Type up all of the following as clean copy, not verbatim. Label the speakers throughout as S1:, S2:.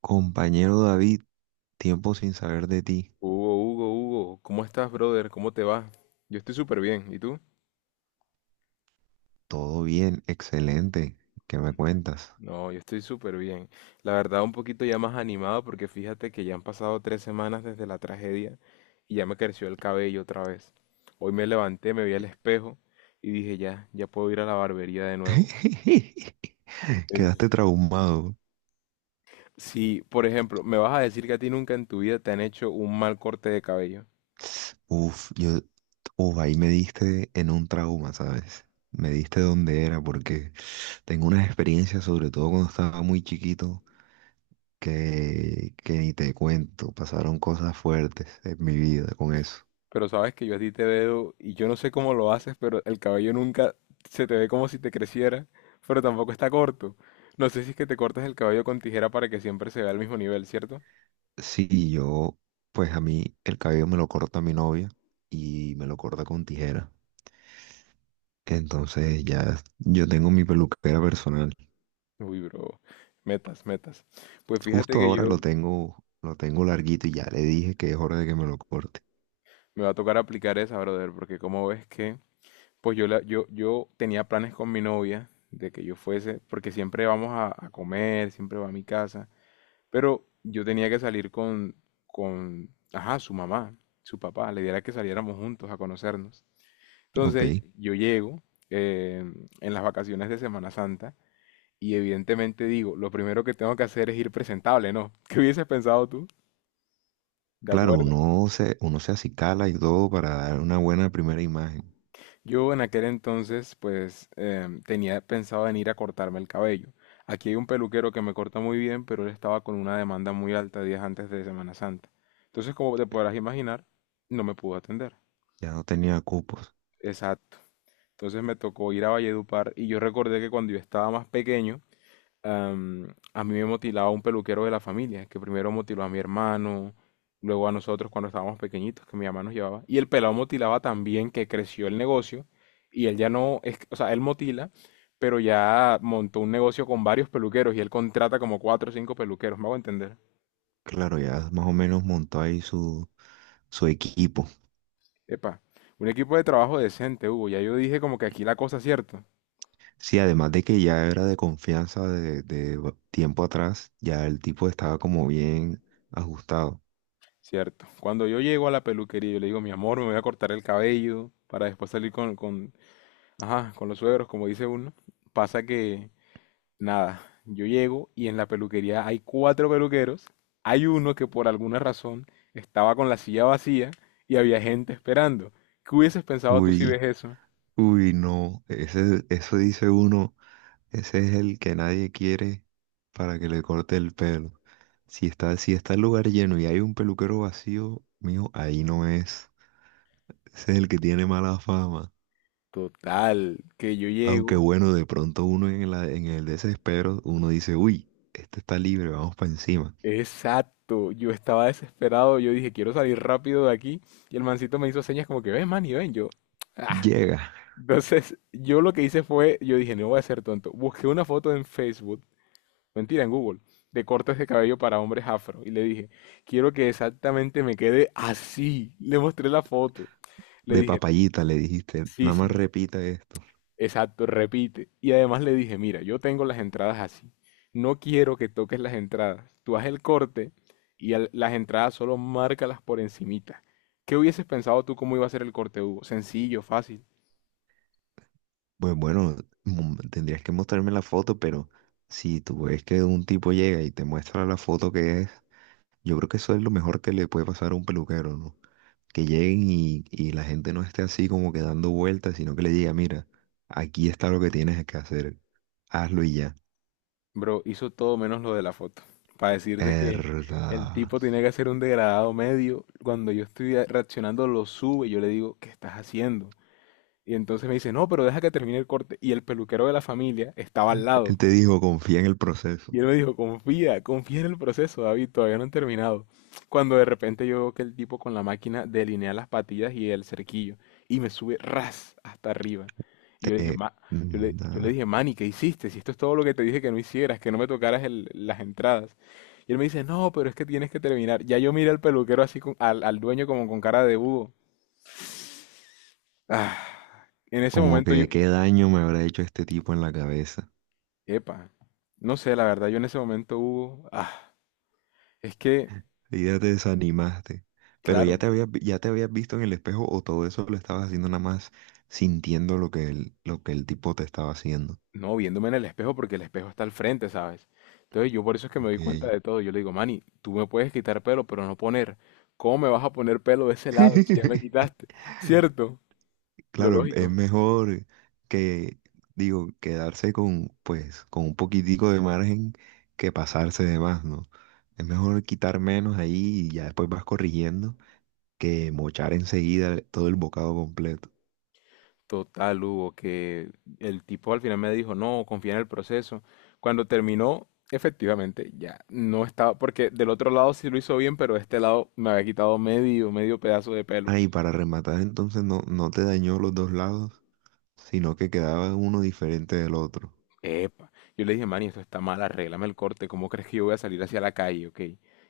S1: Compañero David, tiempo sin saber de ti.
S2: Hugo, Hugo, Hugo, ¿cómo estás, brother? ¿Cómo te va? Yo estoy súper bien, ¿y tú?
S1: Todo bien, excelente. ¿Qué me cuentas?
S2: No, yo estoy súper bien. La verdad, un poquito ya más animado porque fíjate que ya han pasado 3 semanas desde la tragedia y ya me creció el cabello otra vez. Hoy me levanté, me vi al espejo y dije, ya, ya puedo ir a la barbería de nuevo. En-
S1: Quedaste traumado.
S2: Sí, por ejemplo, ¿me vas a decir que a ti nunca en tu vida te han hecho un mal corte de cabello?
S1: Uf, yo, uf, ahí me diste en un trauma, ¿sabes? Me diste donde era, porque tengo unas experiencias, sobre todo cuando estaba muy chiquito, que ni te cuento. Pasaron cosas fuertes en mi vida con eso.
S2: Pero sabes que yo a ti te veo y yo no sé cómo lo haces, pero el cabello nunca se te ve como si te creciera, pero tampoco está corto. No sé si es que te cortas el cabello con tijera para que siempre se vea al mismo nivel, ¿cierto?
S1: Sí, yo, pues a mí el cabello me lo corta mi novia y me lo corta con tijera. Entonces ya yo tengo mi peluquera personal.
S2: Uy, bro, metas, metas. Pues fíjate
S1: Justo
S2: que
S1: ahora
S2: yo
S1: lo tengo larguito y ya le dije que es hora de que me lo corte.
S2: me va a tocar aplicar esa, brother, porque como ves que, pues yo tenía planes con mi novia de que yo fuese, porque siempre vamos a comer, siempre va a mi casa. Pero yo tenía que salir con, ajá, su mamá, su papá. La idea era que saliéramos juntos a conocernos.
S1: Ok.
S2: Entonces yo llego eh, en las vacaciones de Semana Santa y evidentemente digo, lo primero que tengo que hacer es ir presentable, ¿no? ¿Qué hubieses pensado tú? De
S1: Claro,
S2: acuerdo.
S1: uno se acicala y todo para dar una buena primera imagen.
S2: Yo en aquel entonces, pues, tenía pensado en ir a cortarme el cabello. Aquí hay un peluquero que me corta muy bien, pero él estaba con una demanda muy alta días antes de Semana Santa. Entonces, como te podrás imaginar, no me pudo atender.
S1: Ya no tenía cupos.
S2: Exacto. Entonces me tocó ir a Valledupar y yo recordé que cuando yo estaba más pequeño, a mí me motilaba un peluquero de la familia, que primero motiló a mi hermano, luego a nosotros cuando estábamos pequeñitos, que mi mamá nos llevaba. Y el pelado motilaba también, que creció el negocio, y él ya no, es, o sea, él motila, pero ya montó un negocio con varios peluqueros y él contrata como 4 o 5 peluqueros, me hago entender.
S1: Claro, ya más o menos montó ahí su equipo.
S2: Epa, un equipo de trabajo decente, Hugo, ya yo dije como que aquí la cosa es cierta.
S1: Sí, además de que ya era de confianza de tiempo atrás, ya el tipo estaba como bien ajustado.
S2: Cierto. Cuando yo llego a la peluquería, yo le digo, mi amor, me voy a cortar el cabello para después salir con, ajá, con los suegros, como dice uno. Pasa que, nada, yo llego y en la peluquería hay cuatro peluqueros. Hay uno que por alguna razón estaba con la silla vacía y había gente esperando. ¿Qué hubieses pensado tú si ves
S1: Uy,
S2: eso?
S1: uy, no. Ese, eso dice uno. Ese es el que nadie quiere para que le corte el pelo. Si está el lugar lleno y hay un peluquero vacío, mijo ahí no es. Ese es el que tiene mala fama.
S2: Total, que yo
S1: Aunque
S2: llego.
S1: bueno, de pronto uno en el desespero, uno dice, uy, este está libre, vamos para encima.
S2: Exacto, yo estaba desesperado, yo dije, quiero salir rápido de aquí. Y el mancito me hizo señas como que, ven, man, y ven, yo.
S1: Llega,
S2: Entonces, yo lo que hice fue, yo dije, no voy a ser tonto. Busqué una foto en Facebook, mentira, en Google, de cortes de cabello para hombres afro. Y le dije, quiero que exactamente me quede así. Le mostré la foto. Le
S1: de
S2: dije,
S1: papayita le dijiste,
S2: sí,
S1: nada más
S2: sí,
S1: repita esto.
S2: exacto, repite. Y además le dije, mira, yo tengo las entradas así. No quiero que toques las entradas. Tú haz el corte y las entradas solo márcalas por encimita. ¿Qué hubieses pensado tú cómo iba a ser el corte, Hugo? Sencillo, fácil.
S1: Pues bueno, tendrías que mostrarme la foto, pero si tú ves que un tipo llega y te muestra la foto que es, yo creo que eso es lo mejor que le puede pasar a un peluquero, ¿no? Que lleguen y la gente no esté así como que dando vueltas, sino que le diga, mira, aquí está lo que tienes que hacer, hazlo y ya.
S2: Bro, hizo todo menos lo de la foto. Para decirte que el
S1: Verdad.
S2: tipo tenía que hacer un degradado medio. Cuando yo estoy reaccionando, lo sube. Y yo le digo, ¿qué estás haciendo? Y entonces me dice, no, pero deja que termine el corte. Y el peluquero de la familia estaba al
S1: Él
S2: lado.
S1: te dijo, confía en el proceso.
S2: Y él me dijo, confía en el proceso, David, todavía no han terminado. Cuando de repente yo veo que el tipo con la máquina delinea las patillas y el cerquillo y me sube ras hasta arriba. Y yo le dije,
S1: Te-
S2: yo le,
S1: mm,
S2: yo le
S1: ah,
S2: dije, Manny, ¿qué hiciste? Si esto es todo lo que te dije que no hicieras, que no me tocaras las entradas. Y él me dice, no, pero es que tienes que terminar. Ya yo miré al peluquero así, al dueño como con cara de búho. Ah, en ese
S1: Como
S2: momento yo,
S1: que qué daño me habrá hecho este tipo en la cabeza.
S2: epa, no sé, la verdad, yo en ese momento, Hugo, es que,
S1: Y ya te desanimaste. Pero ya
S2: claro.
S1: te habías, ya te habías visto en el espejo o todo eso lo estabas haciendo nada más sintiendo lo que lo que el tipo te estaba haciendo.
S2: No, viéndome en el espejo porque el espejo está al frente, ¿sabes? Entonces yo por eso es que me doy
S1: Ok.
S2: cuenta de todo. Yo le digo, Manny, tú me puedes quitar pelo, pero no poner. ¿Cómo me vas a poner pelo de ese lado si ya me quitaste? ¿Cierto? Lo
S1: Claro, es
S2: lógico.
S1: mejor que, digo, quedarse con, pues, con un poquitico de margen que pasarse de más, ¿no? Es mejor quitar menos ahí y ya después vas corrigiendo que mochar enseguida todo el bocado completo.
S2: Total, Hugo, que el tipo al final me dijo, no, confía en el proceso. Cuando terminó, efectivamente, ya no estaba, porque del otro lado sí lo hizo bien, pero de este lado me había quitado medio pedazo de pelo.
S1: Ah, y para rematar entonces no, no te dañó los dos lados, sino que quedaba uno diferente del otro.
S2: Epa. Yo le dije, Manny, esto está mal, arréglame el corte. ¿Cómo crees que yo voy a salir hacia la calle, ok?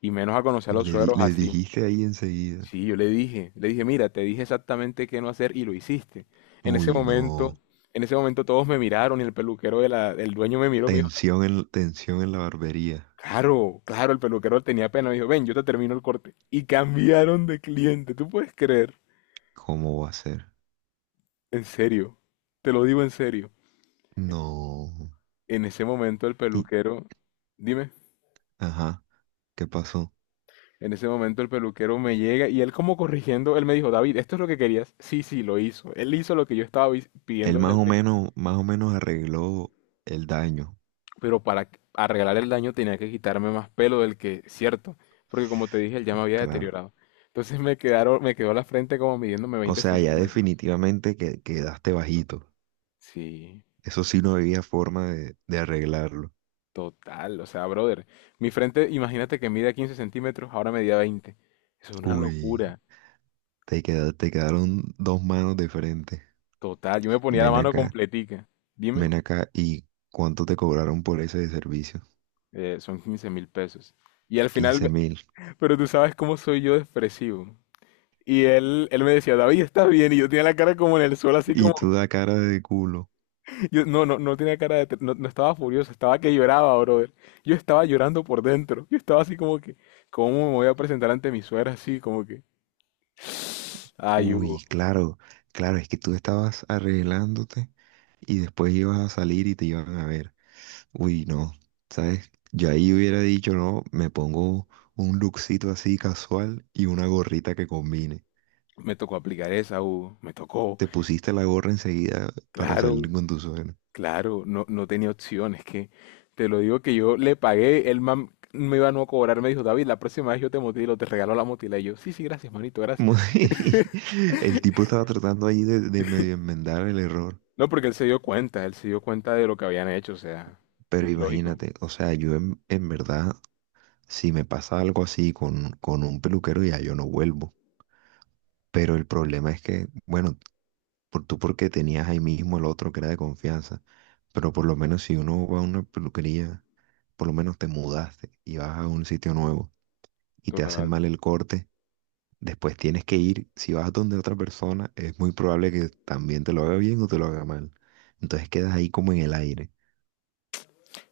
S2: Y menos a conocer a los sueros
S1: Le
S2: así.
S1: dijiste ahí enseguida.
S2: Sí, yo le dije, mira, te dije exactamente qué no hacer y lo hiciste. En ese
S1: Uy, no.
S2: momento, en ese momento todos me miraron y el peluquero de la, el dueño me miró, me dijo,
S1: Tensión en la barbería.
S2: claro, claro, el peluquero tenía pena, me dijo, ven, yo te termino el corte. Y cambiaron de cliente, ¿tú puedes creer?
S1: ¿Cómo va a ser?
S2: En serio, te lo digo en serio.
S1: No.
S2: En ese momento el
S1: Y,
S2: peluquero, dime.
S1: ajá. ¿Qué pasó?
S2: En ese momento el peluquero me llega y él como corrigiendo, él me dijo, David, ¿esto es lo que querías? Sí, sí, lo hizo. Él hizo lo que yo estaba pidiendo
S1: Él
S2: desde el principio.
S1: más o menos arregló el daño,
S2: Pero para arreglar el daño tenía que quitarme más pelo del que, cierto, porque como te dije, él ya me había
S1: claro.
S2: deteriorado. Entonces me quedó la frente como midiéndome
S1: O
S2: veinte
S1: sea, ya
S2: centímetros.
S1: definitivamente que quedaste bajito.
S2: Sí,
S1: Eso sí no había forma de arreglarlo.
S2: total. O sea, brother, mi frente, imagínate que mide 15 centímetros, ahora medía 20. Eso es una
S1: Uy,
S2: locura.
S1: te quedaron dos manos de frente.
S2: Total, yo me ponía la
S1: Ven
S2: mano
S1: acá,
S2: completica. Dime,
S1: ven acá. ¿Y cuánto te cobraron por ese de servicio?
S2: son 15.000 pesos. Y al
S1: 15
S2: final,
S1: mil.
S2: pero tú sabes cómo soy yo de expresivo. Y él me decía, David, ¿estás bien? Y yo tenía la cara como en el suelo, así
S1: Y
S2: como...
S1: tú da cara de culo.
S2: Yo, no, no, no tenía cara de... No, no estaba furioso, estaba que lloraba, brother. Yo estaba llorando por dentro. Yo estaba así como que... ¿Cómo me voy a presentar ante mi suegra? Así como que... Ay, Hugo,
S1: Uy, claro, claro, es que tú estabas arreglándote y después ibas a salir y te iban a ver. Uy, no, ¿sabes? Yo ahí hubiera dicho, no, me pongo un lookcito así casual y una gorrita que combine.
S2: me tocó aplicar esa, Hugo. Me tocó.
S1: Te pusiste la gorra enseguida para
S2: Claro,
S1: salir con tu suena.
S2: claro. No, no tenía opción. Es que te lo digo que yo le pagué. El man me iba a no cobrar. Me dijo, David, la próxima vez yo te motilo, te regalo la motila. Y yo, sí, sí, gracias, manito,
S1: Como
S2: gracias.
S1: el tipo estaba tratando ahí de medio enmendar el error,
S2: No, porque él se dio cuenta, él se dio cuenta de lo que habían hecho, o sea,
S1: pero
S2: es lógico,
S1: imagínate, o sea, yo en verdad, si me pasa algo así con un peluquero, ya yo no vuelvo. Pero el problema es que, bueno, por, tú porque tenías ahí mismo el otro que era de confianza, pero por lo menos si uno va a una peluquería por lo menos te mudaste y vas a un sitio nuevo y te hacen
S2: total.
S1: mal el corte, después tienes que ir, si vas donde otra persona, es muy probable que también te lo haga bien o te lo haga mal. Entonces quedas ahí como en el aire.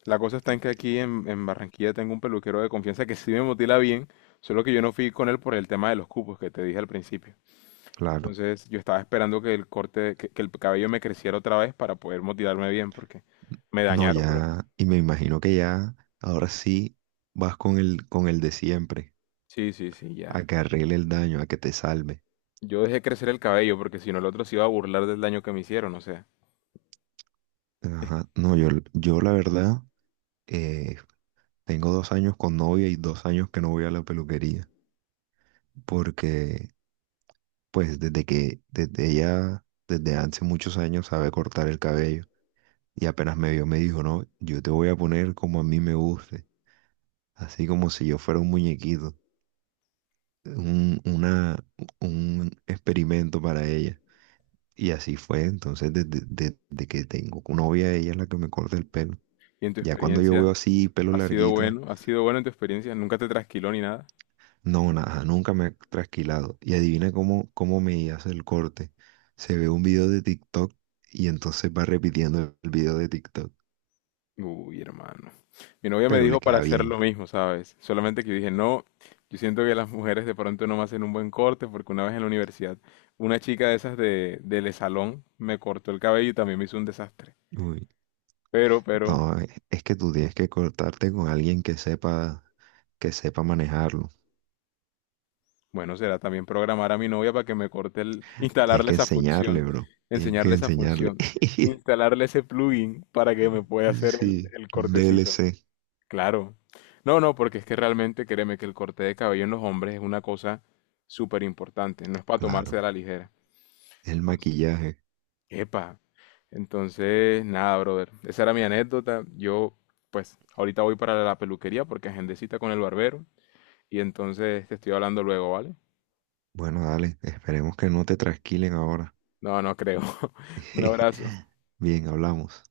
S2: La cosa está en que aquí en Barranquilla tengo un peluquero de confianza que sí me motila bien, solo que yo no fui con él por el tema de los cupos que te dije al principio.
S1: Claro.
S2: Entonces yo estaba esperando que el corte, que el cabello me creciera otra vez para poder motilarme bien, porque me
S1: No,
S2: dañaron, bro.
S1: ya, y me imagino que ya, ahora sí vas con con el de siempre,
S2: Sí, sí, sí, ya.
S1: a que arregle el daño, a que te salve.
S2: Yo dejé crecer el cabello porque si no el otro se iba a burlar del daño que me hicieron, o sea.
S1: Ajá. No, yo la verdad, eh, tengo 2 años con novia y 2 años que no voy a la peluquería, porque pues desde ella, desde hace muchos años sabe cortar el cabello y apenas me vio me dijo, no, yo te voy a poner como a mí me guste, así como si yo fuera un muñequito, un, una, un experimento para ella. Y así fue, entonces desde que tengo novia, ella es la que me corta el pelo.
S2: Y en tu
S1: Ya cuando yo veo
S2: experiencia,
S1: así pelo
S2: ¿ha sido
S1: larguito,
S2: bueno? ¿Ha sido bueno en tu experiencia? ¿Nunca te trasquiló ni nada?
S1: no, nada, nunca me ha trasquilado. Y adivina cómo, cómo me hace el corte. Se ve un video de TikTok y entonces va repitiendo el video de TikTok,
S2: Uy, hermano. Mi novia me
S1: pero le
S2: dijo para
S1: queda
S2: hacer
S1: bien.
S2: lo mismo, ¿sabes? Solamente que yo dije, no, yo siento que las mujeres de pronto no me hacen un buen corte porque una vez en la universidad una chica de esas del salón me cortó el cabello y también me hizo un desastre.
S1: Uy.
S2: Pero,
S1: No, es que tú tienes que cortarte con alguien que sepa manejarlo.
S2: bueno, será también programar a mi novia para que me corte el,
S1: Tienes
S2: instalarle
S1: que
S2: esa
S1: enseñarle,
S2: función,
S1: bro. Tienes que
S2: enseñarle esa
S1: enseñarle.
S2: función, instalarle ese plugin para que me pueda hacer
S1: Sí,
S2: el
S1: un
S2: cortecito.
S1: DLC,
S2: Claro. No, no, porque es que realmente créeme que el corte de cabello en los hombres es una cosa súper importante, no es para tomarse
S1: claro.
S2: a la ligera.
S1: El
S2: Entonces,
S1: maquillaje.
S2: epa. Entonces, nada, brother. Esa era mi anécdota. Yo, pues, ahorita voy para la peluquería porque agendé cita con el barbero y entonces te estoy hablando luego, ¿vale?
S1: Bueno, dale, esperemos que no te trasquilen ahora.
S2: No, no creo. Un abrazo.
S1: Bien, hablamos.